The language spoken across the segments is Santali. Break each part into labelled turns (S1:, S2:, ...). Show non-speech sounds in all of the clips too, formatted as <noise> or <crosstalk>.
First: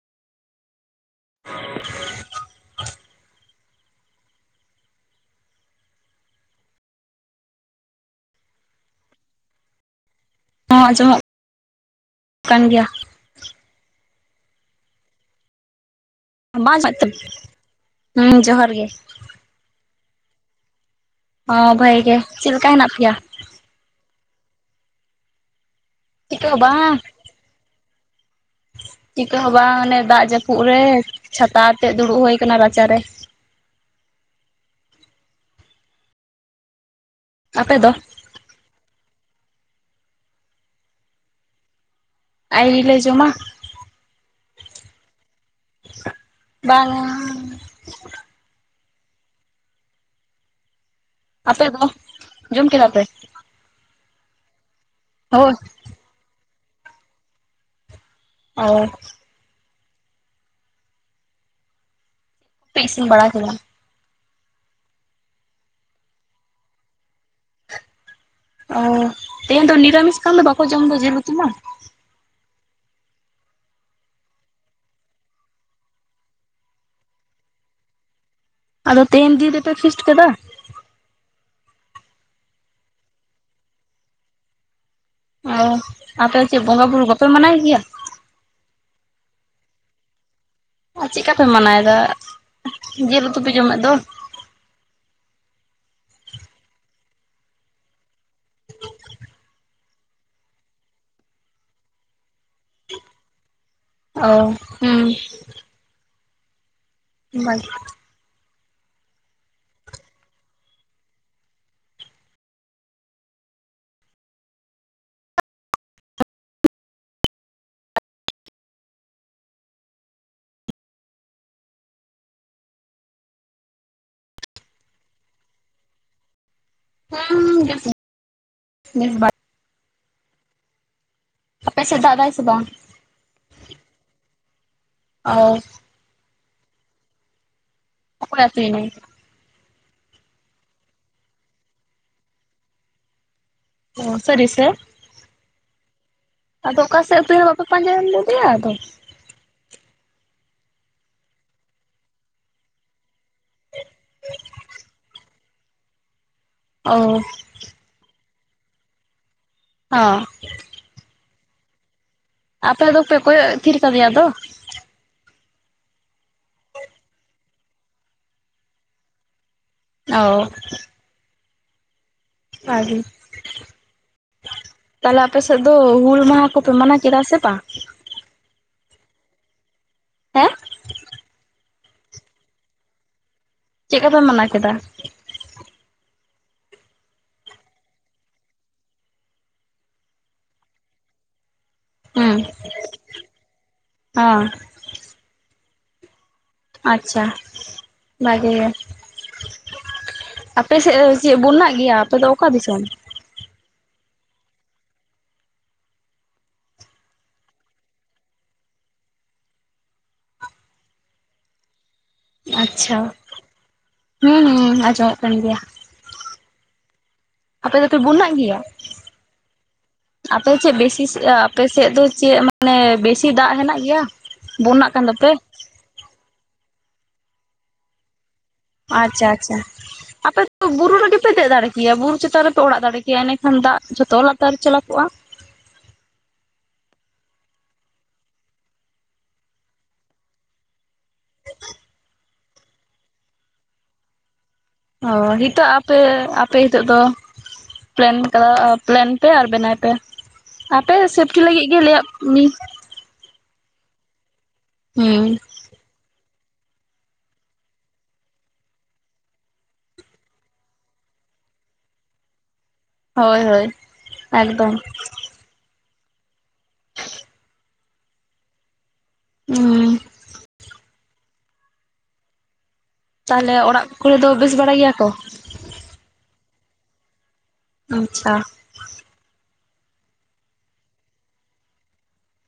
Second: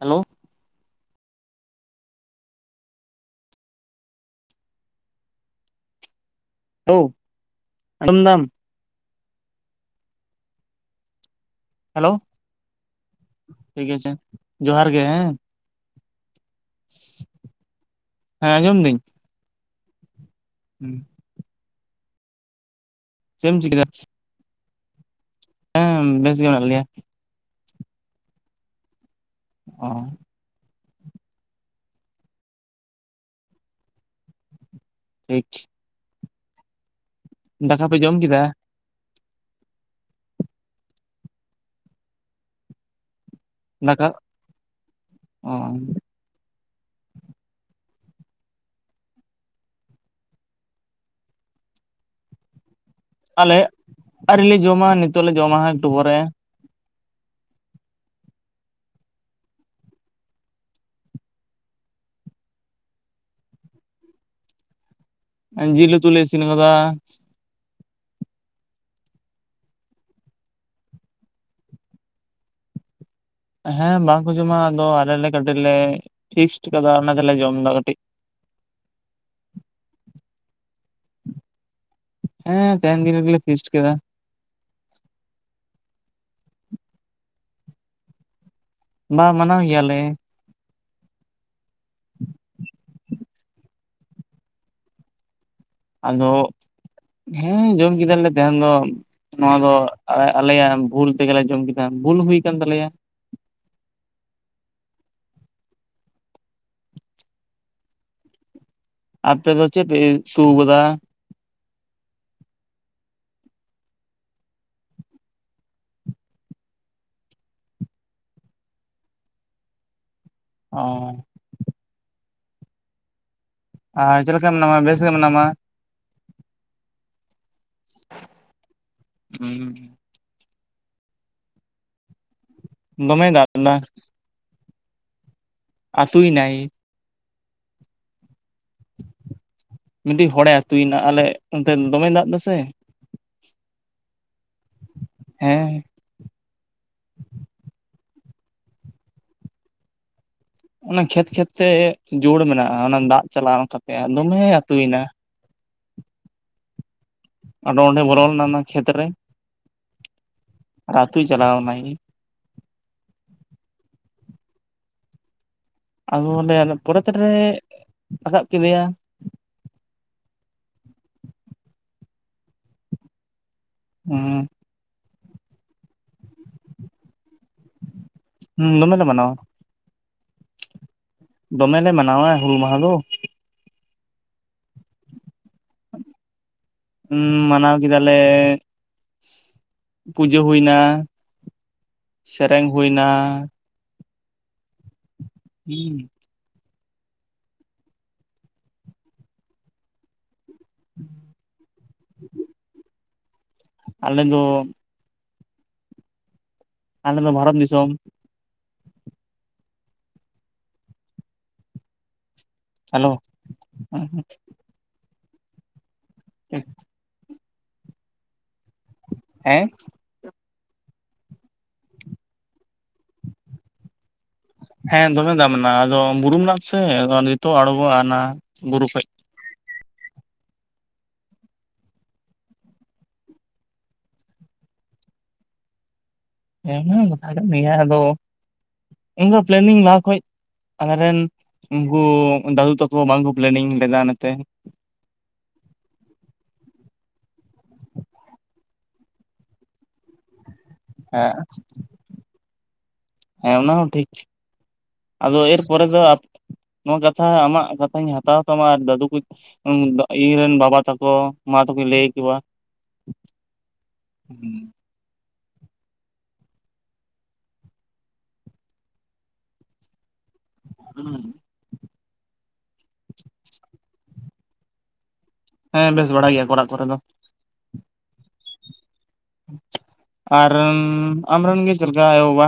S1: ᱦᱮᱞᱳ
S2: <inaudible>
S1: ᱦᱮᱞᱳ ᱟᱡᱚᱢ ᱫᱟᱢ
S2: ᱦᱚᱸ ᱟᱡᱚᱢᱚᱜ
S1: ᱦᱮᱞᱳ ᱴᱷᱤᱠ ᱟᱪᱷᱮ ᱡᱚᱦᱟᱨ ᱜᱮ ᱦᱮᱸ
S2: <unintelligible> ᱦᱩᱸ
S1: ᱦᱮᱸ
S2: ᱡᱚᱦᱟᱨ ᱜᱮ
S1: ᱦᱩᱸ
S2: ᱚ ᱵᱷᱟᱜᱮ ᱜᱮ ᱪᱮᱫ ᱞᱮᱠᱟ ᱦᱮᱱᱟᱜ ᱯᱮ
S1: ᱪᱮᱢ ᱪᱤᱠᱟᱹ ᱫᱟ ᱦᱮᱸ ᱵᱮᱥ
S2: ᱪᱤᱠᱟᱹ
S1: ᱜᱮ
S2: ᱦᱚᱸ
S1: ᱢᱮᱱᱟᱜ ᱞᱮᱭᱟ
S2: ᱵᱟᱝ ᱪᱤᱠᱟᱹ ᱦᱚᱸ ᱵᱟᱝ
S1: ᱚ
S2: ᱚᱱᱮ ᱫᱟᱜ ᱡᱟᱹᱯᱩᱫ ᱨᱮ ᱪᱷᱟᱛᱟ ᱟᱛᱮᱜ ᱫᱩᱲᱩᱵ ᱦᱳᱭ ᱠᱟᱱᱟ ᱨᱟᱪᱟᱨᱮ
S1: ᱴᱷᱤᱠ
S2: ᱟᱯᱮ
S1: ᱫᱟᱠᱟ
S2: ᱫᱚ
S1: ᱯᱮ ᱡᱚᱢ ᱠᱮᱫᱟ
S2: ᱟᱹᱭᱨᱤ ᱞᱮ ᱡᱚᱢᱟ
S1: ᱫᱟᱠᱟ ᱚᱻ
S2: ᱵᱟᱝᱟ ᱟᱯᱮ ᱫᱚ ᱡᱚᱢ ᱠᱮᱫᱟ ᱯᱮ
S1: ᱟᱞᱮ ᱟᱹᱣᱨᱤ ᱞᱮ ᱡᱚᱢᱟ ᱱᱤᱛᱚᱜ ᱞᱮ
S2: ᱦᱳᱭ
S1: ᱡᱚᱢᱟ ᱮᱠᱴᱩᱯᱚᱨᱮ
S2: ᱚ ᱯᱮ ᱤᱥᱤᱱ ᱵᱟᱲᱟ ᱠᱮᱫᱟ
S1: ᱡᱤᱞ ᱩᱛᱩ ᱞᱮ ᱤᱥᱤᱱ ᱠᱟᱫᱟ
S2: ᱚ ᱛᱮᱦᱮᱧ ᱫᱚ ᱱᱤᱨᱟᱢᱤᱥ ᱠᱟᱱᱫᱚ ᱵᱟᱠᱚ ᱡᱚᱢ ᱫᱚ ᱡᱮᱞ ᱩᱛᱩ ᱢᱟ
S1: ᱦᱮᱸ ᱵᱟᱝᱠᱚ ᱡᱚᱢᱟ ᱟᱫᱚ ᱟᱞᱮ ᱞᱮ ᱠᱟᱹᱴᱤᱡ ᱞᱮ ᱯᱷᱤᱥᱴ ᱠᱟᱫᱟ ᱚᱱᱟ ᱛᱮᱞᱮ ᱡᱚᱢᱫᱟ ᱠᱟᱹᱴᱤᱡ
S2: ᱟᱫᱚ ᱛᱮᱦᱮᱧ ᱫᱤᱱ ᱨᱮᱯᱮ ᱯᱷᱤᱥᱴ ᱠᱟᱫᱟ
S1: ᱦᱮᱸ ᱛᱮᱦᱮᱱ ᱫᱤᱱ ᱨᱮᱜᱮᱞᱮ ᱯᱷᱤᱥᱴ ᱠᱮᱫᱟ
S2: ᱚ ᱟᱯᱮ ᱪᱮᱫ ᱵᱚᱸᱜᱟ-ᱵᱩᱨᱩ ᱵᱟᱯᱮ ᱢᱟᱱᱟᱭ ᱜᱮᱭᱟ
S1: ᱵᱟ ᱢᱟᱱᱟᱣ ᱜᱮᱭᱟᱞᱮ
S2: ᱟᱨ ᱪᱮᱫᱠᱟᱯᱮ ᱢᱟᱱᱟᱣᱭᱫᱟ ᱡᱤᱞ ᱩᱛᱩ ᱯᱮ ᱡᱚᱢᱮᱜ ᱫᱚ
S1: ᱟᱫᱚ ᱦᱮᱸ ᱡᱚᱢ ᱠᱮᱫᱟᱞᱮ ᱛᱟᱦᱮᱱ ᱫᱚ ᱱᱚᱣᱟ ᱫᱚ ᱟᱞᱮᱭᱟᱜ ᱵᱷᱩᱞ ᱛᱮᱜᱮᱞᱮ ᱡᱚᱢ ᱠᱮᱫᱟ ᱵᱷᱩᱞ ᱦᱩᱭ ᱟᱠᱟᱱ ᱛᱟᱞᱮᱭᱟ
S2: ᱚ ᱦᱮᱸ ᱵᱟᱭ <inaudible>
S1: ᱟᱯᱮ ᱫᱚ ᱚ ᱟᱨ ᱪᱮᱫ ᱞᱮᱠᱟ ᱢᱮᱱᱟᱢᱟ ᱵᱮᱥ ᱜᱮ ᱢᱮᱱᱟᱢᱟ <inaudible>
S2: ᱟᱯᱮ
S1: ᱦᱩᱸ
S2: ᱟᱯᱮᱥᱮᱫ ᱫᱟᱜ ᱮᱫᱟᱭ ᱥᱮ ᱵᱟᱝ
S1: ᱫᱚᱢᱮ ᱫᱟᱞᱫᱟ <unintelligible>
S2: ᱚ
S1: ᱟᱹᱛᱩᱭ ᱱᱟᱭ
S2: ᱚᱠᱚ ᱟᱹᱛᱩᱭ ᱱᱟᱭ
S1: ᱢᱤᱴᱤᱡ ᱦᱚᱲᱮ ᱟᱹᱛᱩᱭᱮᱱᱟ ᱟᱞᱮ ᱚᱱᱛᱮ ᱫᱚᱢᱮ ᱫᱟᱜ ᱮᱟᱥᱮ
S2: ᱚ ᱥᱟᱹᱨᱤ ᱥᱮ
S1: ᱦᱮᱸ
S2: ᱦᱮᱸ ᱟᱫᱚ
S1: ᱚᱱᱟ ᱠᱷᱮᱛ ᱠᱷᱮᱛ ᱛᱮ ᱡᱳᱲ ᱢᱮᱱᱟᱜᱼᱟ ᱚᱱᱟ ᱫᱟᱜ ᱪᱟᱞᱟᱣ <unintelligible> ᱠᱟᱛᱮ ᱫᱚᱢᱮ ᱟᱹᱛᱩᱭᱮᱱᱟ <inaudible>
S2: ᱚ
S1: ᱦᱟᱱᱟᱱᱟ ᱠᱷᱮᱛ ᱨᱮ
S2: ᱚ
S1: ᱟᱨ ᱟᱹᱛᱩᱭ ᱪᱟᱞᱟᱣ ᱱᱟᱭ
S2: ᱟᱯᱮ ᱫᱚᱯᱮ ᱠᱚᱭᱚᱜ ᱛᱷᱤᱨ ᱠᱟᱫᱮᱭᱟ ᱫᱚ
S1: ᱟᱫᱚ ᱚᱱᱰᱮ ᱯᱚᱨ ᱛᱮᱨᱮ ᱨᱟᱠᱟᱵ ᱠᱤᱱᱟ
S2: ᱚ ᱟᱨᱤ
S1: ᱦᱮᱸ
S2: ᱛᱟᱦᱞᱮ ᱟᱯᱮ ᱥᱮᱫ ᱫᱚ ᱦᱩᱞ ᱢᱟᱦᱟ ᱠᱚᱯᱮ ᱢᱟᱱᱟᱣ ᱠᱮᱫᱟ ᱥᱮ ᱵᱟᱝ
S1: ᱫᱚᱢᱮ ᱞᱮ ᱢᱟᱱᱟᱣᱟ
S2: ᱦᱮᱸ
S1: ᱫᱚᱢᱮ ᱞᱮ ᱢᱟᱱᱟᱣᱟ ᱦᱩᱞ ᱢᱟᱦᱟ ᱫᱚ
S2: ᱪᱮᱫ ᱠᱚ ᱯᱮ ᱢᱟᱱᱟᱣ ᱠᱮᱫᱟ
S1: ᱢᱟᱱᱟᱣ ᱠᱮᱫᱟᱞᱮ ᱯᱩᱡᱟᱹ ᱦᱩᱭᱱᱟ
S2: ᱦᱩᱸ
S1: ᱥᱮᱨᱮᱧ ᱦᱩᱭᱱᱟ
S2: ᱦᱚᱸ
S1: ᱦᱮᱸ
S2: ᱟᱪᱷᱟ ᱵᱷᱟᱜᱤ ᱜᱮ ᱟᱯᱮ ᱥᱮᱫ ᱫᱚ ᱪᱮᱫ ᱵᱚᱱᱟᱜ ᱜᱮᱭᱟ ᱟᱯᱮ ᱫᱚ ᱚᱠᱟ ᱫᱤᱥᱚᱢ
S1: ᱟᱞᱮ ᱫᱚ ᱟᱞᱮ ᱫᱚ ᱵᱷᱟᱨᱚᱛ ᱫᱤᱥᱚᱢ
S2: ᱟᱪᱪᱷᱟ
S1: ᱦᱮᱞᱳ
S2: ᱦᱮᱸ ᱟᱸᱡᱚᱢᱚᱜ ᱠᱟᱱ ᱜᱮᱭᱟ
S1: <inaudible>
S2: ᱟᱯᱮ ᱫᱚᱯᱮ ᱵᱩᱱᱟᱜ ᱜᱮᱭᱟ᱾
S1: ᱦᱮᱸ
S2: ᱟᱯᱮ ᱪᱮ ᱵᱮᱥᱤᱥ ᱟᱯᱮᱥᱮᱫ ᱫᱚ ᱪᱮ ᱢᱟᱱᱮ ᱵᱚᱱᱱᱟᱜ ᱠᱟᱱ
S1: ᱦᱮᱸ
S2: ᱫᱚᱯᱮ
S1: ᱫᱚᱢᱮ ᱫᱟᱢ ᱮᱱᱟ ᱟᱫᱚ ᱵᱩᱨᱩ ᱵᱚᱸᱜᱟ ᱥᱮ ᱟᱫᱚ ᱱᱤᱛᱚᱜ ᱟᱬᱜᱚᱜ ᱟᱱᱟ
S2: ᱟᱪᱪᱷᱟ ᱟᱪᱪᱷᱟ ᱟᱯᱮ ᱫᱚᱚ ᱵᱩᱨᱩ ᱨᱮᱜᱮᱯᱮ ᱫᱮ ᱫᱟᱲᱮ ᱠᱮᱭᱟ ᱵᱩᱨᱩ ᱪᱮᱛᱟᱱ ᱨᱮᱯᱮ ᱚᱲᱟᱜ ᱫᱟᱲᱮ ᱠᱮᱭᱟ ᱮᱱᱮᱠᱷᱟᱱ ᱫᱟᱜ ᱡᱚᱛᱚ ᱞᱟᱛᱟᱨ ᱪᱟᱞᱟᱜᱼᱟ ᱵᱚᱜᱼᱟ
S1: ᱦᱮᱸ ᱢᱟ ᱠᱟᱛᱷᱟ ᱠᱟᱱ ᱜᱮᱭᱟ ᱟᱫᱚ ᱤᱧ ᱦᱚ ᱯᱞᱮᱱᱤᱝ ᱞᱟᱦᱟ ᱠᱷᱚᱡ ᱟᱞᱮ ᱨᱮᱱ ᱩᱱᱠᱩ ᱫᱟᱫᱩ ᱛᱟᱠᱚ ᱵᱟᱝᱠᱚ ᱯᱞᱮᱱᱤᱝ ᱞᱮᱫᱟ ᱚᱱᱟᱛᱮ
S2: ᱚ ᱱᱤᱛᱚᱜ ᱟᱯᱮ ᱟᱯᱮ ᱱᱤᱛᱚᱜ ᱫᱚ ᱯᱞᱮᱱ ᱠᱟ ᱯᱞᱮᱱ ᱯᱮ ᱟᱨ ᱵᱮᱱᱟᱭ ᱯᱮ ᱟᱯᱮ ᱥᱟ.
S1: ᱦᱮᱸ
S2: ᱠᱷᱤᱞ ᱞᱟᱹᱜᱤᱫ ᱜᱮ ᱞᱟᱹᱭᱟᱜ ᱢᱤ
S1: ᱦᱮᱸ ᱚᱱᱟ ᱦᱚᱸ ᱟᱫᱚ ᱮᱨᱯᱚᱨᱮ ᱫᱚ ᱱᱚᱣᱟ ᱠᱟᱛᱷᱟ ᱟᱢᱟᱜ ᱠᱟᱛᱷᱟᱧ ᱦᱟᱛᱟᱣ ᱛᱟᱢᱟ ᱟᱨ ᱫᱟᱫᱩ ᱠᱚ <unintelligible> ᱵᱟᱵᱟ ᱛᱟᱠᱚ ᱢᱟ ᱛᱚᱵᱮ ᱞᱟᱹᱭ ᱠᱚᱣᱟ
S2: ᱦᱳᱭ ᱦᱳᱭ ᱮᱠᱫᱚᱢ ᱦᱩᱸ
S1: ᱦᱩᱸ
S2: ᱛᱟᱦᱚᱞᱮ ᱚᱲᱟᱜ ᱠᱚᱨᱮ ᱫᱚ ᱵᱮᱥ ᱵᱟᱲᱟ ᱜᱮᱭᱟ ᱠᱚ
S1: ᱦᱮᱸ ᱵᱮᱥ ᱵᱟᱲᱟ ᱜᱮᱭᱟ ᱠᱚ ᱚᱲᱟᱜ ᱠᱚᱨᱮ ᱫᱚ
S2: ᱟᱪᱪᱷᱟ
S1: ᱟᱨ ᱟᱢᱨᱮᱱ ᱜᱮ ᱪᱮᱫ ᱞᱮᱠᱟ ᱟᱭᱳ ᱵᱟᱵᱟ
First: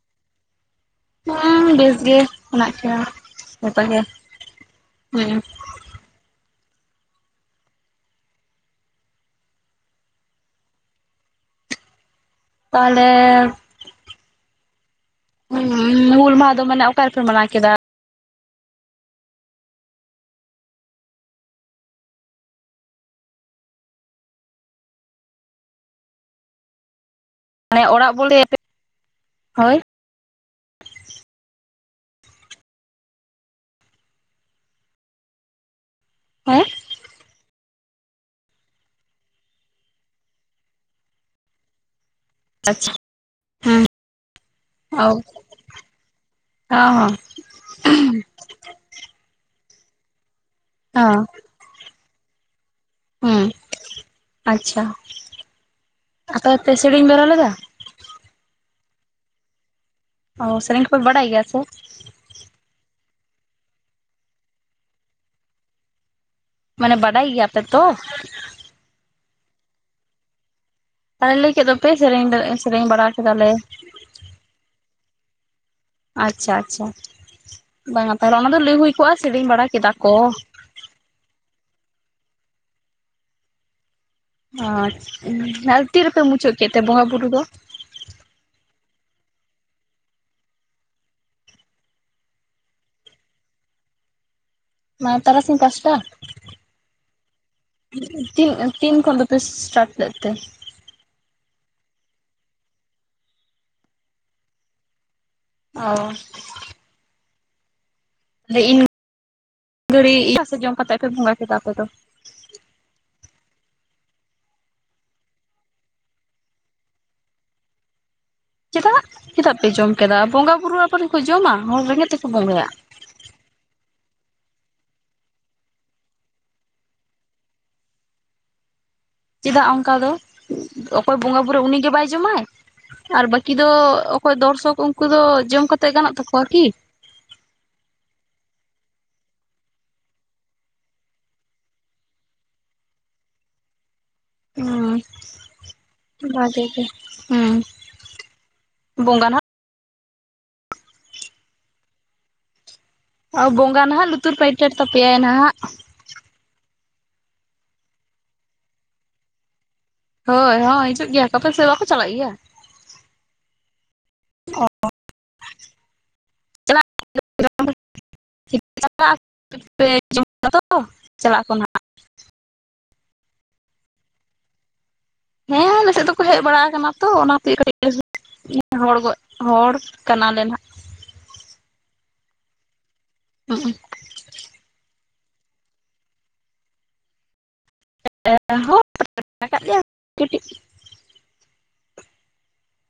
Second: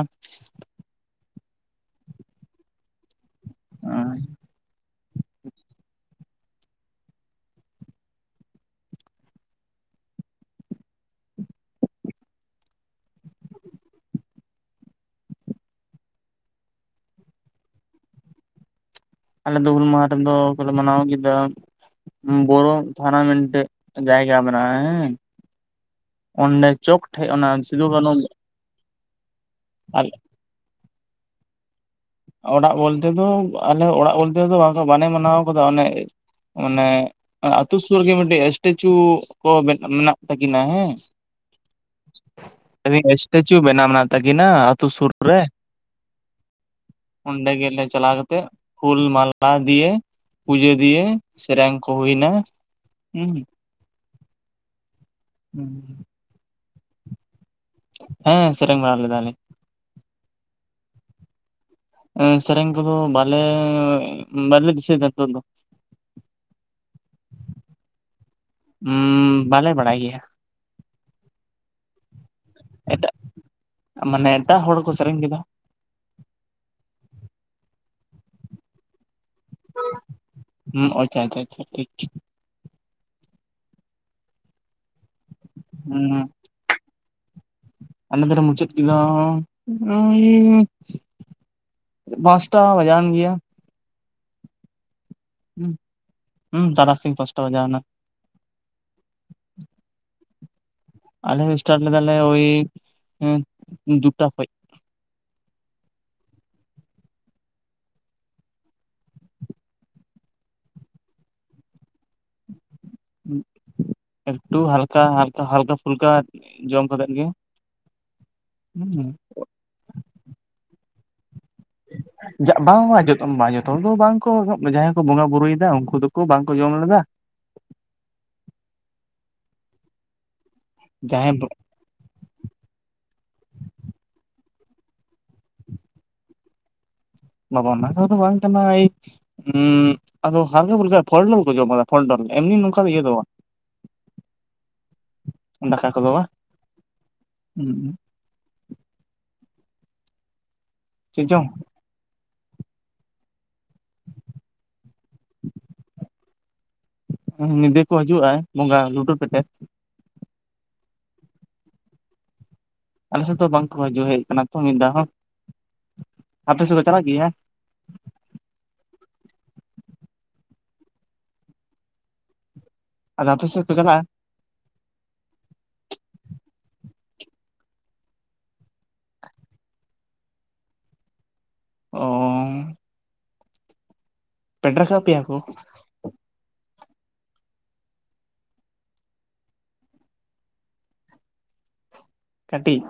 S2: ᱦᱮᱸ ᱵᱮᱥ ᱜᱮ ᱢᱮᱱᱟᱜ ᱠᱤᱱᱟ ᱡᱚᱛᱚ ᱜᱮ ᱦᱮᱸ ᱛᱟᱦᱚᱞᱮ ᱦᱮᱸ ᱦᱩᱞ ᱢᱟᱦᱟ ᱫᱚ ᱢᱟᱱᱮ ᱚᱠᱟ ᱨᱮᱯᱮ ᱢᱟᱱᱟᱣ ᱠᱮᱫᱟ
S1: ᱟᱞᱮ ᱫᱚ ᱦᱩᱞ ᱢᱟᱦᱟ ᱨᱮ ᱫᱚ ᱦᱚᱞᱮ ᱢᱟᱱᱟᱣ ᱠᱮᱫᱟ ᱵᱳᱨᱳ ᱛᱟᱱᱟ ᱢᱮᱱᱛᱮ ᱡᱟᱭᱜᱟ ᱢᱮᱱᱟᱜ-ᱟ ᱦᱮᱸ ᱚᱸᱰᱮ ᱪᱚᱠ ᱴᱷᱮᱡ ᱚᱱᱟ
S2: ᱢᱟᱱᱮ
S1: ᱥᱤᱫᱩ ᱠᱟᱹᱱᱦᱩ
S2: ᱚᱲᱟᱜ ᱵᱚᱞᱮ ᱦᱳᱭ
S1: <inaudible> ᱚᱲᱟᱜ ᱵᱚᱞᱛᱮ ᱫᱚ ᱟᱞᱮ ᱚᱲᱟᱜ ᱵᱚᱞᱛᱮ ᱫᱚ ᱵᱟᱝ ᱵᱟᱞᱮ ᱢᱟᱱᱟᱣ ᱠᱟᱫᱟ ᱚᱱᱮ
S2: ᱦᱮᱸ
S1: ᱚᱱᱮ ᱟᱛᱳ ᱥᱩᱨ ᱨᱮ ᱜᱮ ᱢᱤᱫᱴᱤᱡ ᱮᱥᱴᱮᱪᱩ ᱠᱚ ᱢᱮᱱᱟᱜ ᱛᱟᱹᱠᱤᱱᱟ ᱦᱮᱸ
S2: ᱟᱪᱪᱷᱟ
S1: <unintelligible> ᱮᱥᱴᱮᱪᱩ
S2: ᱦᱩᱸ
S1: ᱵᱮᱱᱟᱣ ᱢᱮᱱᱟᱜ ᱛᱟᱠᱤᱱᱟ ᱟ ᱟᱹᱛᱩ
S2: ᱚ
S1: ᱥᱩᱨ ᱨᱮ᱾
S2: ᱦᱚᱸ
S1: ᱚᱸᱰᱮ ᱜᱮᱞᱮ ᱪᱟᱞᱟᱣ ᱠᱟᱛᱮ ᱦᱩᱞ ᱢᱟᱞᱟ ᱫᱤᱭᱮ ᱯᱩᱡᱟᱹ ᱫᱤᱭᱮ ᱥᱮᱨᱮᱧ ᱠᱚ ᱦᱩᱭᱱᱟ ᱦᱩᱸ
S2: ᱦᱮᱸ ᱟᱪᱪᱷᱟ ᱟᱯᱮ ᱯᱮ ᱥᱮᱨᱮᱧ ᱵᱟᱰᱟ ᱞᱮᱫᱟ᱾
S1: ᱦᱮᱸ ᱥᱮᱨᱮᱧ ᱵᱟᱲᱟ ᱞᱮᱫᱟ ᱞᱤᱝ᱾
S2: ᱚ ᱥᱮᱨᱮᱧ ᱠᱚᱯᱮ ᱵᱟᱲᱟᱭ ᱜᱮᱭᱟ ᱥᱮ
S1: ᱮᱸ ᱥᱮᱨᱮᱧ <unintelligible>
S2: ᱢᱟᱱᱮ ᱵᱟᱰᱟᱭ ᱜᱮᱭᱟᱯᱮ ᱛᱚ
S1: ᱩᱸ ᱵᱟᱞᱮ ᱵᱟᱲᱟᱭ ᱜᱮᱭᱟ
S2: ᱛᱟᱦᱞᱮ ᱞᱟᱹᱭ ᱠᱮᱫ ᱫᱚᱯᱮ ᱥᱮᱨᱮᱧ ᱫᱚ ᱥᱮᱨᱮᱧ
S1: ᱮᱴᱟᱜ
S2: ᱵᱟᱲᱟ ᱠᱮᱫᱟᱞᱮ
S1: ᱢᱟᱱᱮ ᱮᱴᱟᱜ ᱦᱚᱲ ᱠᱚ ᱥᱮᱨᱮᱧ ᱠᱮᱫᱟ
S2: ᱟᱪᱪᱷᱟ ᱟᱪᱪᱷᱟ ᱵᱟᱝᱟ ᱛᱟᱦᱚᱞᱮ ᱚᱱᱟ ᱫᱚ ᱞᱟᱹᱭ ᱦᱩᱭ ᱠᱚᱜ-ᱟ ᱥᱮᱨᱮᱧ ᱵᱟᱲᱟ ᱠᱮᱫᱟ ᱠᱚ
S1: ᱦᱩᱸ ᱟᱪᱪᱷᱟ ᱟᱪᱪᱷᱟ ᱟᱪᱪᱷᱟ ᱴᱷᱤᱠ ᱦᱩᱸ ᱟᱞᱮ ᱫᱚᱞᱮ ᱢᱩᱪᱟᱹᱫ
S2: <inaudible>
S1: <unintelligible> ᱯᱟᱸᱪᱴᱟ ᱵᱟᱡᱟᱣᱟᱱ ᱜᱮᱭᱟ
S2: ᱢᱟ ᱛᱟᱨᱟᱥᱤᱧ ᱯᱟ
S1: ᱦᱩᱸ
S2: ᱥᱴᱟ
S1: ᱦᱩᱸ ᱛᱟᱨᱟᱥᱤᱧ ᱯᱟᱸᱪᱴᱟ ᱵᱟᱡᱟᱣᱱᱟ
S2: ᱛᱤᱱ ᱛᱤᱱ ᱠᱷᱚᱱ ᱫᱚᱯᱮ ᱥᱴᱟᱴ ᱞᱮᱫ ᱛᱮ?
S1: ᱟᱞᱮ ᱥᱴᱟᱨᱴ ᱞᱮᱫᱟᱞᱮ ᱳᱭ ᱫᱩᱴᱟ ᱠᱷᱚᱡ᱾
S2: ᱚ ᱤᱧ ᱜᱷᱟᱹᱲᱤ <unintelligible> ᱡᱚᱢ ᱠᱟᱛᱮ ᱯᱮ ᱵᱚᱸᱜᱟ ᱠᱮᱫᱟ ᱟᱯᱮ ᱫᱚ
S1: ᱮᱠᱴᱩ ᱦᱟᱞᱠᱟ ᱦᱟᱞᱠᱟ ᱦᱟᱞᱠᱟ ᱯᱷᱩᱞᱠᱟ ᱡᱚᱢ ᱠᱟᱛᱮᱫ ᱜᱮ᱾
S2: ᱪᱮᱫᱟᱜ ᱪᱮᱫᱟᱜ ᱯᱮ ᱡᱚᱢ ᱠᱮᱫᱟ ᱵᱚᱸᱜᱟ ᱵᱩᱨᱩ ᱟᱵᱚᱨᱮᱱ ᱠᱚ ᱡᱚᱢᱟ ᱦᱚᱲ ᱨᱮᱸᱜᱮᱡ ᱛᱮᱠᱚ ᱵᱚᱸᱜᱟᱭᱟ᱾
S1: ᱵᱟᱝ ᱵᱟᱝ <unintelligible> ᱡᱚᱛᱚᱱ ᱦᱚᱲ ᱫᱚ ᱵᱟᱝ ᱡᱟᱦᱟᱸᱭ ᱠᱚ ᱵᱚᱸᱜᱟ ᱵᱩᱨᱩᱭᱮᱫᱟ ᱩᱱᱠᱩ ᱫᱚᱠᱚ ᱵᱟᱝᱠᱚ ᱡᱚᱢ ᱞᱮᱫᱟ᱾
S2: ᱪᱮᱫᱟᱜ ᱚᱱᱠᱟ ᱫᱚ? ᱚᱠᱚᱭ
S1: ᱡᱟᱦᱟᱸᱭ
S2: ᱵᱚᱸᱜᱟ ᱵᱩᱨᱩ ᱩᱱᱤᱜᱮ ᱵᱟᱭ ᱡᱚᱢᱟᱭ ᱟᱨ ᱵᱟᱠᱤ ᱫᱚ ᱚᱠᱚᱭ ᱫᱚᱨᱥᱚᱠ ᱩᱱᱠᱩ ᱫᱚ ᱡᱚᱢ ᱠᱟᱛᱮᱫ ᱜᱟᱱᱚᱜ ᱛᱟᱠᱚᱣᱟ ᱠᱤ?
S1: ᱵᱟᱵᱟ ᱚᱱᱟ ᱠᱟᱛᱷᱟ ᱫᱚ ᱵᱟᱝ ᱠᱟᱱᱟ ᱟᱫᱚ ᱦᱟᱞᱠᱟ ᱯᱷᱩᱞᱠᱟ ᱯᱷᱚᱞ ᱰᱚᱞ ᱠᱚ ᱡᱚᱢ ᱠᱟᱫᱟ ᱯᱷᱚᱞ ᱰᱚᱞ ᱮᱢᱱᱤ ᱱᱚᱝᱠᱟ ᱤᱭᱟᱹ ᱫᱚ ᱵᱟᱝ᱾ ᱫᱟᱠᱟ ᱠᱚᱫᱚ ᱵᱟᱝ
S2: ᱦᱮᱸ ᱵᱷᱟᱜᱮ ᱜᱮ ᱦᱮᱸ ᱵᱚᱸᱜᱟ ᱱᱟᱦᱟᱜ
S1: ᱪᱮᱫ ᱪᱚᱝ?
S2: ᱚ ᱵᱚᱸᱜᱟ ᱱᱟᱦᱟᱜ ᱞᱩᱛᱩᱨ ᱯᱟᱹᱭᱴᱮᱨ ᱛᱟᱯᱮᱭᱟᱭ ᱱᱟᱦᱟᱜ᱾
S1: ᱧᱤᱫᱟᱹ ᱠᱚ ᱦᱤᱡᱩᱜ-ᱟ ᱵᱚᱸᱜᱟ ᱞᱩᱴᱩᱨ ᱯᱮᱴᱮᱨ?
S2: ᱦᱳᱭ ᱦᱳᱭ ᱦᱤᱡᱩᱜ ᱜᱮᱭᱟ ᱠᱚ ᱟᱯᱮ ᱥᱮ ᱵᱟᱠᱚ ᱪᱟᱞᱟᱜ ᱜᱮᱭᱟ᱾
S1: ᱟᱞᱮ ᱥᱮᱫ ᱫᱚ ᱵᱟᱝᱠᱚ ᱦᱤᱡᱩᱜ ᱦᱮᱡ ᱠᱟᱱᱟ ᱛᱚ ᱢᱤᱫ ᱫᱷᱟ ᱦᱚᱸ ᱟᱯᱮ ᱥᱮᱫ ᱫᱚ ᱪᱟᱞᱟᱜ ᱜᱮᱭᱟ᱾
S2: <unintelligible>
S1: ᱟᱫᱚ ᱟᱯᱮ ᱥᱮᱫ ᱠᱚ ᱪᱟᱞᱟᱜ-ᱟ?
S2: ᱦᱮᱸ ᱟᱞᱮᱥᱮᱜ ᱫᱚᱠᱚ ᱦᱮᱡ ᱵᱟᱲᱟ ᱠᱟᱱᱟ ᱛᱚ ᱚᱱᱟᱛᱮ ᱠᱟᱹᱴᱤᱡ <unintelligible> ᱨᱚᱲ ᱠᱟᱱᱟ᱾ ᱱᱟᱞᱮ ᱱᱟᱜ᱾
S1: ᱚᱸ
S2: <unintelligible>
S1: ᱯᱟᱹᱭᱴᱟᱨ ᱟᱠᱟᱫ ᱯᱮᱭᱟ ᱠᱚ?
S2: <unintelligible> ᱠᱟᱹᱴᱤᱡ
S1: ᱠᱟᱹᱴᱤᱡ᱾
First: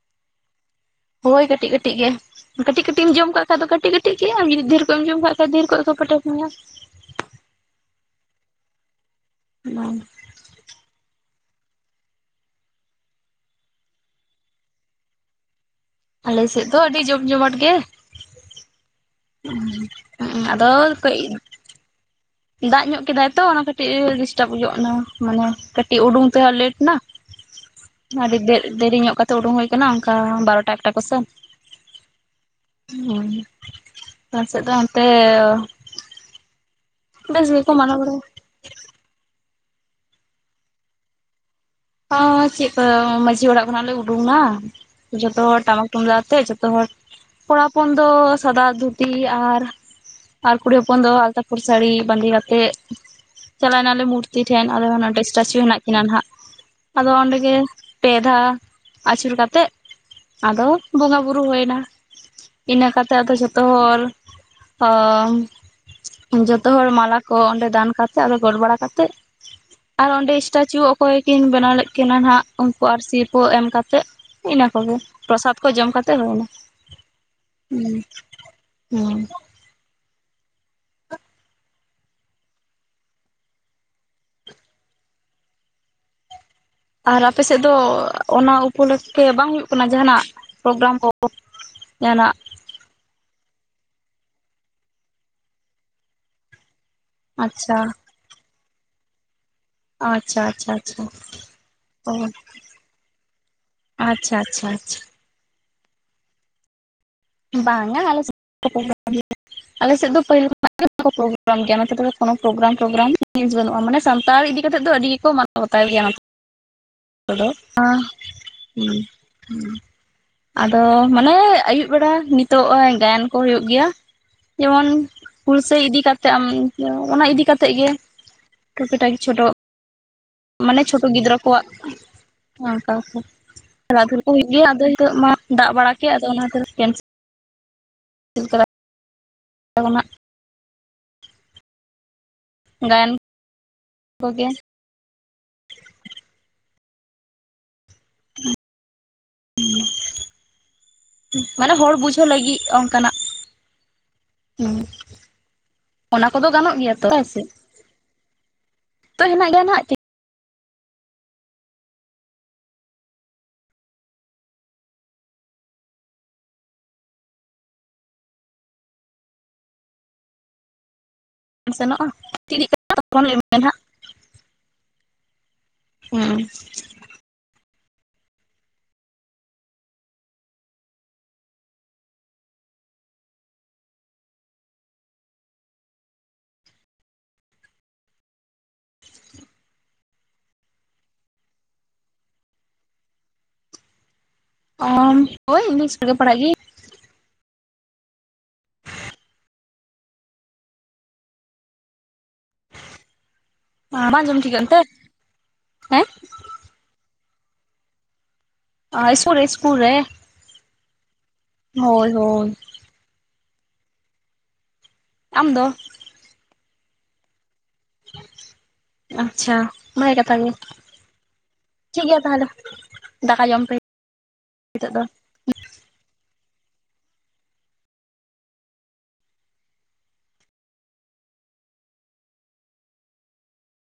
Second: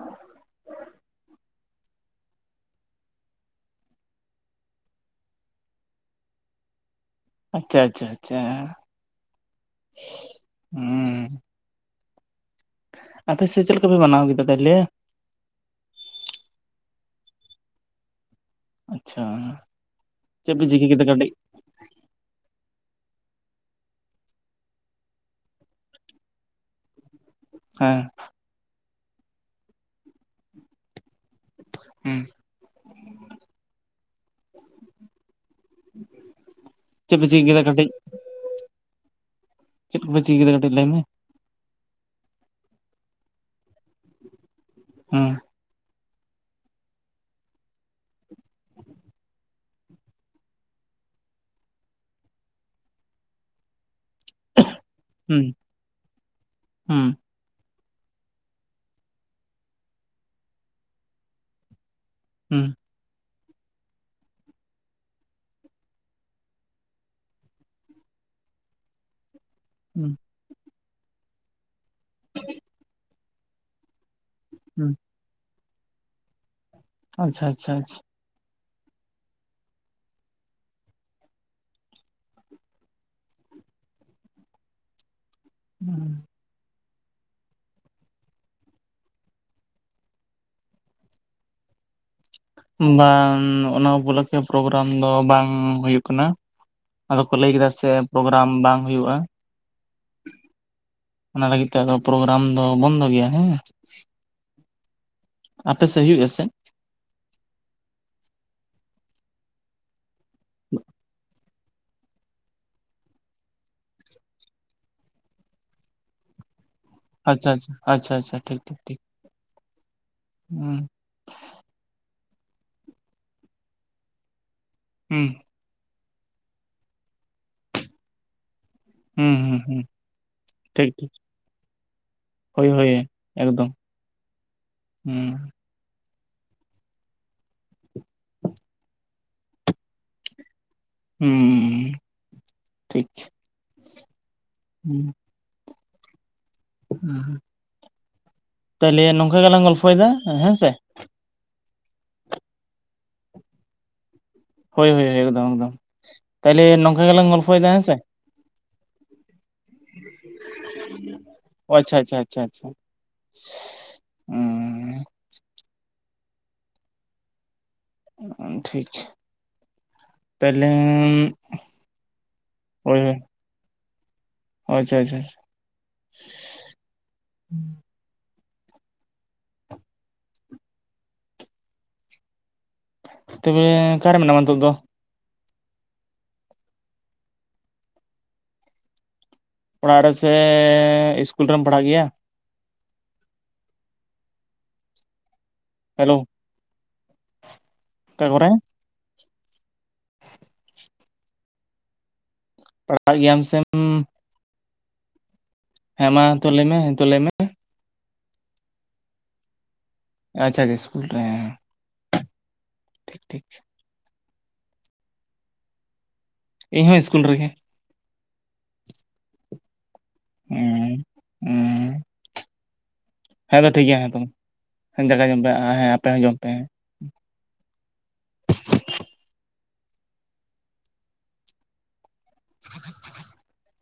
S2: ᱦᱳᱭ ᱠᱟᱹᱴᱤᱡ ᱠᱟᱹᱴᱤᱡ ᱜᱮ᱾ ᱠᱟᱹᱴᱤᱡ ᱠᱟᱹᱴᱤᱡ ᱮᱢ ᱡᱚᱢ ᱠᱟᱜ ᱠᱷᱟᱡ ᱫᱚ ᱠᱟᱹᱴᱤᱡ ᱠᱟᱹᱴᱤᱡ ᱜᱮ ᱡᱩᱫᱤ ᱰᱷᱮᱨ ᱠᱷᱚᱱᱚᱡ ᱮᱢ ᱡᱚᱢ ᱠᱟᱜ ᱠᱷᱟᱡ ᱰᱷᱮᱨ ᱠᱷᱚᱱᱚᱡ ᱠᱚ ᱯᱟᱹᱭᱴᱟᱨ ᱢᱮᱭᱟ᱾
S1: ᱟᱪᱪᱷᱟ ᱟᱪᱪᱷᱟ ᱟᱪᱪᱷᱟ ᱦᱩᱸ ᱟᱯᱮ ᱥᱮ ᱪᱮᱫ ᱞᱮᱠᱟᱯᱮ ᱢᱟᱱᱟᱣ ᱠᱮᱫᱟ ᱛᱟᱦᱚᱞᱮ?
S2: ᱟᱞᱮ ᱥᱮᱫ ᱫᱚ ᱟᱹᱰᱤ ᱡᱚᱢ ᱡᱚᱢᱟᱴ ᱜᱮ᱾
S1: ᱟᱪᱪᱷᱟ ᱪᱮᱫ ᱯᱮ
S2: ᱟᱫᱚ
S1: ᱪᱤᱠᱟᱹ ᱠᱮᱫᱟ
S2: ᱠᱚ᱾
S1: ᱠᱟᱹᱴᱤᱡ
S2: ᱫᱟᱜ ᱧᱚᱜ ᱠᱮᱫᱟᱭ ᱛᱚ ᱚᱱᱟ ᱠᱟᱹᱴᱤᱡ ᱰᱤᱥᱴᱟᱵ ᱧᱚᱜ ᱱᱟ ᱢᱟᱱᱮ ᱠᱟᱹᱴᱤᱡ ᱩᱰᱩᱝ ᱛᱮᱦᱚᱸ ᱞᱮᱴ ᱮᱱᱟ᱾
S1: ᱦᱮᱸ
S2: ᱟᱹᱰᱤ ᱫᱮᱨᱤ ᱧᱚᱜ ᱠᱟᱛᱮ ᱩᱰᱩᱝ ᱦᱩᱭᱠᱟᱱᱟ ᱚᱱᱠᱟ ᱵᱟᱨᱚᱴᱟ ᱮᱠᱴᱟ ᱠᱚᱥᱮᱫ᱾ <unintelligible>
S1: ᱦᱩᱸ
S2: <unintelligible> ᱥᱮᱫ ᱫᱚ ᱟᱱᱛᱮ
S1: ᱪᱮᱫ ᱯᱮ ᱪᱮᱠᱟ ᱠᱮᱫᱟ ᱠᱟᱹᱴᱤᱡ ᱪᱮᱫ ᱠᱚᱯᱮ ᱪᱮᱠᱟ ᱠᱮᱫᱟ ᱠᱟᱹᱴᱤᱡ ᱞᱟᱹᱭ ᱢᱮ?
S2: ᱚᱸ ᱪᱮᱫ ᱠᱚ ᱢᱟᱺᱡᱷᱤ ᱚᱲᱟᱜ ᱠᱷᱚᱱᱟᱜ ᱞᱮ ᱩᱰᱩᱝᱱᱟ
S1: ᱦᱩᱸ
S2: ᱡᱚᱛᱚ ᱴᱟᱢᱟᱠ ᱛᱩᱢᱫᱟᱜ ᱟᱛᱮᱜ ᱡᱚᱛᱚ ᱦᱚᱲ ᱠᱚᱲᱟ ᱦᱚᱯᱚᱱ ᱫᱚ ᱥᱟᱫᱟ ᱫᱷᱩᱛᱤ ᱟᱨ ᱟᱨ ᱠᱩᱲᱤ ᱦᱚᱯᱚᱱ ᱫᱚ ᱟᱞᱛᱟ ᱯᱳᱲ ᱥᱟᱹᱲᱤ ᱵᱟᱸᱫᱮ ᱠᱟᱛᱮᱜ ᱪᱟᱞᱟᱣᱱᱟᱞᱮ ᱢᱩᱨᱛᱤ ᱴᱷᱮᱱ᱾ ᱟᱞᱮ ᱦᱚᱸ ᱱᱟᱰᱮ
S1: ᱦᱩᱸ
S2: ᱥᱴᱟᱪᱩ ᱦᱮᱱᱟᱜ ᱠᱤᱱᱟ ᱦᱟᱸᱜ
S1: ᱦᱩᱸ
S2: ᱟᱫᱚ ᱚᱸᱰᱮ ᱜᱮ ᱯᱮ ᱫᱷᱟᱣ ᱟᱹᱪᱩᱨ ᱠᱟᱛᱮᱜ ᱟᱫᱚ ᱵᱚᱸᱜᱟ ᱵᱩᱨᱩ ᱦᱩᱭᱱᱟ᱾
S1: ᱦᱩᱸ
S2: ᱤᱱᱟᱹ ᱠᱟᱛᱮᱜ ᱟᱫᱚ ᱡᱷᱚᱛᱚ ᱦᱚᱲ ᱡᱚᱛᱚ ᱦᱚᱲ ᱢᱟᱞᱟ ᱠᱚ ᱚᱸᱰᱮ ᱫᱟᱱ ᱠᱟᱛᱮᱫ ᱟᱫᱚ ᱜᱚᱰ ᱵᱟᱲᱟ ᱠᱟᱛᱮᱫ ᱟᱨ
S1: ᱦᱩᱸ
S2: ᱚᱸᱰᱮ ᱥᱴᱟᱪᱩ ᱚᱠᱚᱭ ᱠᱤᱱ ᱵᱮᱱᱟᱣ ᱞᱮᱫ ᱠᱤᱱᱟ ᱦᱟᱸᱜ ᱩᱱᱠᱩ ᱟᱨ ᱥᱤᱨ ᱠᱚ ᱮᱢ ᱠᱟᱛᱮᱜ ᱤᱱᱟᱹ
S1: ᱦᱩᱸ
S2: ᱠᱚᱜᱮ ᱯᱨᱚᱥᱟᱫ ᱠᱚ ᱡᱚᱢ ᱠᱟᱛᱮᱜ ᱦᱩᱭ ᱮᱱᱟ᱾
S1: ᱟᱪᱷᱟ ᱟᱪᱷᱟ ᱟᱪᱷᱟ
S2: ᱦᱮᱸ
S1: <inaudible>
S2: ᱟᱨ ᱟᱯᱮ ᱥᱮᱫ ᱫᱚ ᱚᱱᱟ ᱩᱯᱚᱞᱚᱠᱠᱷᱮ ᱵᱟᱝ ᱦᱩᱭᱩᱜ ᱠᱟᱱᱟ ᱡᱟᱸᱦᱟᱱᱟᱜ ᱯᱨᱳᱜᱨᱟᱢ ᱠᱚ ᱡᱟᱸᱦᱟᱱᱟᱜ᱾
S1: ᱵᱟᱝ ᱚᱱᱟ ᱩᱯᱚᱞᱚᱠᱠᱷᱮ ᱯᱨᱳᱜᱨᱟᱢ ᱫᱚ ᱵᱟᱝ ᱦᱩᱭᱩᱜ ᱠᱟᱱᱟ᱾ ᱟᱫᱚ ᱠᱚ ᱞᱟᱹᱭ ᱠᱮᱫᱟ
S2: ᱟᱪᱪᱷᱟ
S1: ᱥᱮ ᱯᱨᱳᱜᱨᱟᱢ ᱵᱟᱝ ᱦᱩᱭᱩᱜᱼᱟ
S2: ᱟᱪᱪᱷᱟ ᱟᱪᱪᱷᱟ ᱟᱪᱪᱷᱟ
S1: ᱚᱱᱟ ᱞᱟᱹᱜᱤᱫ ᱛᱮ ᱟᱫᱚ
S2: ᱚ
S1: ᱯᱨᱳᱜᱨᱟᱢ ᱫᱚ ᱵᱚᱱᱫᱚ ᱜᱮᱭᱟ ᱦᱮᱸ
S2: ᱟᱪᱪᱷᱟ ᱟᱪᱪᱷᱟ ᱟᱪᱪᱷᱟ
S1: ᱟᱯᱮ ᱥᱮᱫ ᱦᱩᱭᱩᱜ ᱥᱮ
S2: ᱵᱟᱝᱟ ᱟᱞᱮ <unintelligible> ᱟᱞᱮ ᱥᱮᱫ ᱫᱚ ᱯᱟᱹᱦᱤᱞᱳ ᱵᱟᱠᱚ ᱯᱨᱳᱜᱨᱟᱢ ᱜᱮᱭᱟ ᱱᱚᱛᱮ ᱠᱳᱱᱳ ᱯᱨᱳᱜᱨᱟᱢ ᱯᱨᱳᱜᱨᱟᱢ ᱱᱤᱡ ᱵᱟᱹᱱᱩᱜᱼᱟ ᱢᱟᱱᱮ ᱥᱟᱱᱛᱟᱲ ᱤᱫᱤ ᱠᱟ ᱠᱟᱛᱮᱮᱫ ᱫᱚ ᱟᱹᱰᱤ ᱜᱮᱠᱚ ᱢᱟᱱᱟᱣ ᱵᱟᱛᱟᱣ ᱜᱮᱭᱟ ᱦᱸ
S1: ᱟᱪᱪᱷᱟ ᱟᱪᱪᱷᱟ ᱟᱪᱪᱷᱟ ᱟᱪᱪᱷᱟ ᱴᱷᱤᱠ ᱴᱷᱤᱠ
S2: ᱦᱸ
S1: ᱴᱷᱤᱠ
S2: <inaudible>
S1: ᱦᱩᱸ
S2: ᱟᱫᱚ ᱢᱟᱱᱮ ᱟᱭᱩᱵ ᱵᱮᱲᱟ ᱱᱤᱛ ᱛᱚ ‌ᱱᱚ -ᱚᱭ ᱜᱟᱭᱟᱱ ᱠᱚ ᱦᱩᱭᱩᱜ ᱜᱮᱭᱟ ᱡᱮᱢᱚᱱ
S1: ᱦᱩᱸ
S2: ᱦᱩᱞᱥᱟᱹᱭ ᱤᱫᱤ ᱠᱟᱛᱮᱜ ᱚᱱᱟ ᱤᱫᱤ ᱠᱟᱛᱮᱫ ᱜᱮ ᱴᱩᱠᱤ ᱴᱟᱠᱤ
S1: ᱦᱩᱸ
S2: ᱪᱷᱳᱴᱳ
S1: ᱦᱩᱸ ᱦᱩᱸ
S2: ᱢᱟᱱᱮ
S1: ᱴᱷᱤᱠ
S2: ᱪᱷᱳᱴᱳ
S1: ᱴᱷᱤᱠ
S2: ᱜᱤᱫᱽᱨᱟᱹ ᱠᱚᱣᱟᱜ
S1: ᱦᱳᱭ ᱦᱳᱭ
S2: ᱚᱱᱠᱟᱚᱱᱠᱟ
S1: ᱮᱠᱫᱚᱢ
S2: ᱫᱮᱟᱜ ᱫᱩᱞ ᱠᱚ ᱦᱩᱭᱩᱜ ᱜᱮᱭᱟ ᱟᱫᱚ ᱦᱤᱛᱳᱜ ᱢᱟ
S1: ᱦᱩᱸ
S2: ᱫᱟᱜ ᱵᱟᱲᱟ ᱟᱫᱚ ᱚᱱᱟ <unintelligible> ᱦᱤᱞ ᱠᱟᱱᱟ <inaudible> ᱩᱱᱟᱜ <unintelligible>
S1: ᱦᱩᱸ ᱴᱷᱤᱠ
S2: ᱜᱟᱭᱟᱱ ᱠᱚᱜᱮ
S1: ᱛᱟᱦᱞᱮ ᱱᱚᱝᱠᱟ ᱜᱮᱞᱟᱝ ᱜᱚᱞᱯᱷᱚᱭᱮᱫᱟ ᱦᱮᱸᱥᱮ
S2: ᱢᱟᱱᱮ ᱦᱚᱲ ᱵᱩᱡᱷᱟᱹᱣ ᱞᱟᱹᱜᱤᱫ ᱚᱱᱠᱟᱱᱟᱜ ᱦᱮᱸ
S1: ᱦᱳᱭ ᱦᱳᱭ ᱮᱠᱫᱚᱢ ᱮᱠᱫᱚᱢ
S2: ᱚᱱᱟ ᱠᱚᱫᱚ
S1: ᱛᱟᱦᱞᱮ
S2: ᱜᱟᱱᱚᱜ ᱜᱮᱭᱟ
S1: ᱱᱚᱝᱠᱟ
S2: ᱛᱚ
S1: ᱜᱮᱞᱟᱝ
S2: ᱥᱮ
S1: ᱜᱚᱞᱯᱷᱚᱭᱮᱫᱟ ᱦᱮᱸ ᱥᱮ
S2: ᱛᱚ ᱦᱮᱱᱟᱜ ᱜᱮᱭᱟ ᱱᱟᱜ
S1: ᱟᱪᱷᱟ ᱟᱪᱷᱟ ᱟᱪᱷᱟ ᱟᱪᱷᱟ ᱦᱮᱸ ᱴᱷᱤᱠ ᱛᱟᱭᱞᱮ
S2: ᱥᱮᱱᱚᱜᱼᱟ <unintelligible> ᱪᱮᱫᱤᱡ ᱠᱟᱛ ᱯᱷᱳᱱ ᱢᱮ ᱦᱟᱜ
S1: ᱟᱪᱪᱷᱟ ᱟᱪᱪᱷᱟ
S2: ᱦᱮᱸ
S1: ᱛᱚᱵᱮ ᱚᱠᱟᱨᱮ ᱢᱮᱱᱟᱢᱟ ᱱᱤᱛᱳᱜ ᱫᱚ ᱚᱲᱟᱜ ᱨᱮᱥᱮ ᱤᱥᱠᱩᱞ ᱨᱮᱢ ᱯᱟᱲᱦᱟᱜ ᱜᱮᱭᱟ
S2: ᱚ ᱦᱳᱭ ᱤ ᱥᱠᱩᱞ
S1: ᱦᱮᱞᱳ
S2: ᱜᱮ ᱯᱟᱲᱦᱟᱜ ᱜᱮᱭᱟᱧ
S1: ᱚᱠᱟ ᱠᱚᱨᱮ ᱯᱟᱲᱦᱟᱜ ᱜᱮᱭᱟᱢ ᱥᱮᱢ
S2: ᱵᱟᱝ ᱟᱸᱡᱚᱢ ᱴᱷᱤᱠᱟᱹᱜ ᱛᱮ
S1: ᱦᱮᱸ ᱢᱟ ᱛᱳ ᱞᱟᱹᱭ ᱢᱮ ᱛᱳ ᱞᱟᱹᱭ ᱢᱮ
S2: ᱥᱠᱩᱞ ᱨᱮ ᱥᱠᱩᱞ ᱨᱮ
S1: ᱟᱪᱪᱷᱟ ᱟᱪᱪᱷᱟ ᱤᱥᱠᱩᱞ ᱨᱮ
S2: ᱦᱳᱭ ᱦᱳᱭ
S1: ᱴᱷᱤᱠ ᱴᱷᱤᱠ <unintelligible>
S2: ᱟᱢᱫᱚ
S1: ᱤᱧ ᱦᱚᱸ ᱥᱠᱩᱞ ᱨᱮᱜᱮ
S2: ᱟᱪᱪᱷᱟ ᱵᱷᱟᱜᱮ ᱠᱟᱛᱷᱟ ᱜᱮ
S1: ᱦᱮᱸ ᱦᱮᱸ
S2: ᱴᱷᱤᱠ ᱜᱮᱭᱟ ᱛᱟᱦᱚᱞᱮ ᱫᱟᱠᱟ ᱡᱚᱢ ᱯᱮ ᱱᱤᱛᱚᱜ ᱫᱚ
S1: ᱫᱟᱠᱟ ᱡᱚᱢ ᱯᱮ ᱦᱮᱸ ᱟᱯᱮ ᱦᱚᱸ ᱡᱚᱢ ᱯᱮ ᱦᱮᱸ <inaudible>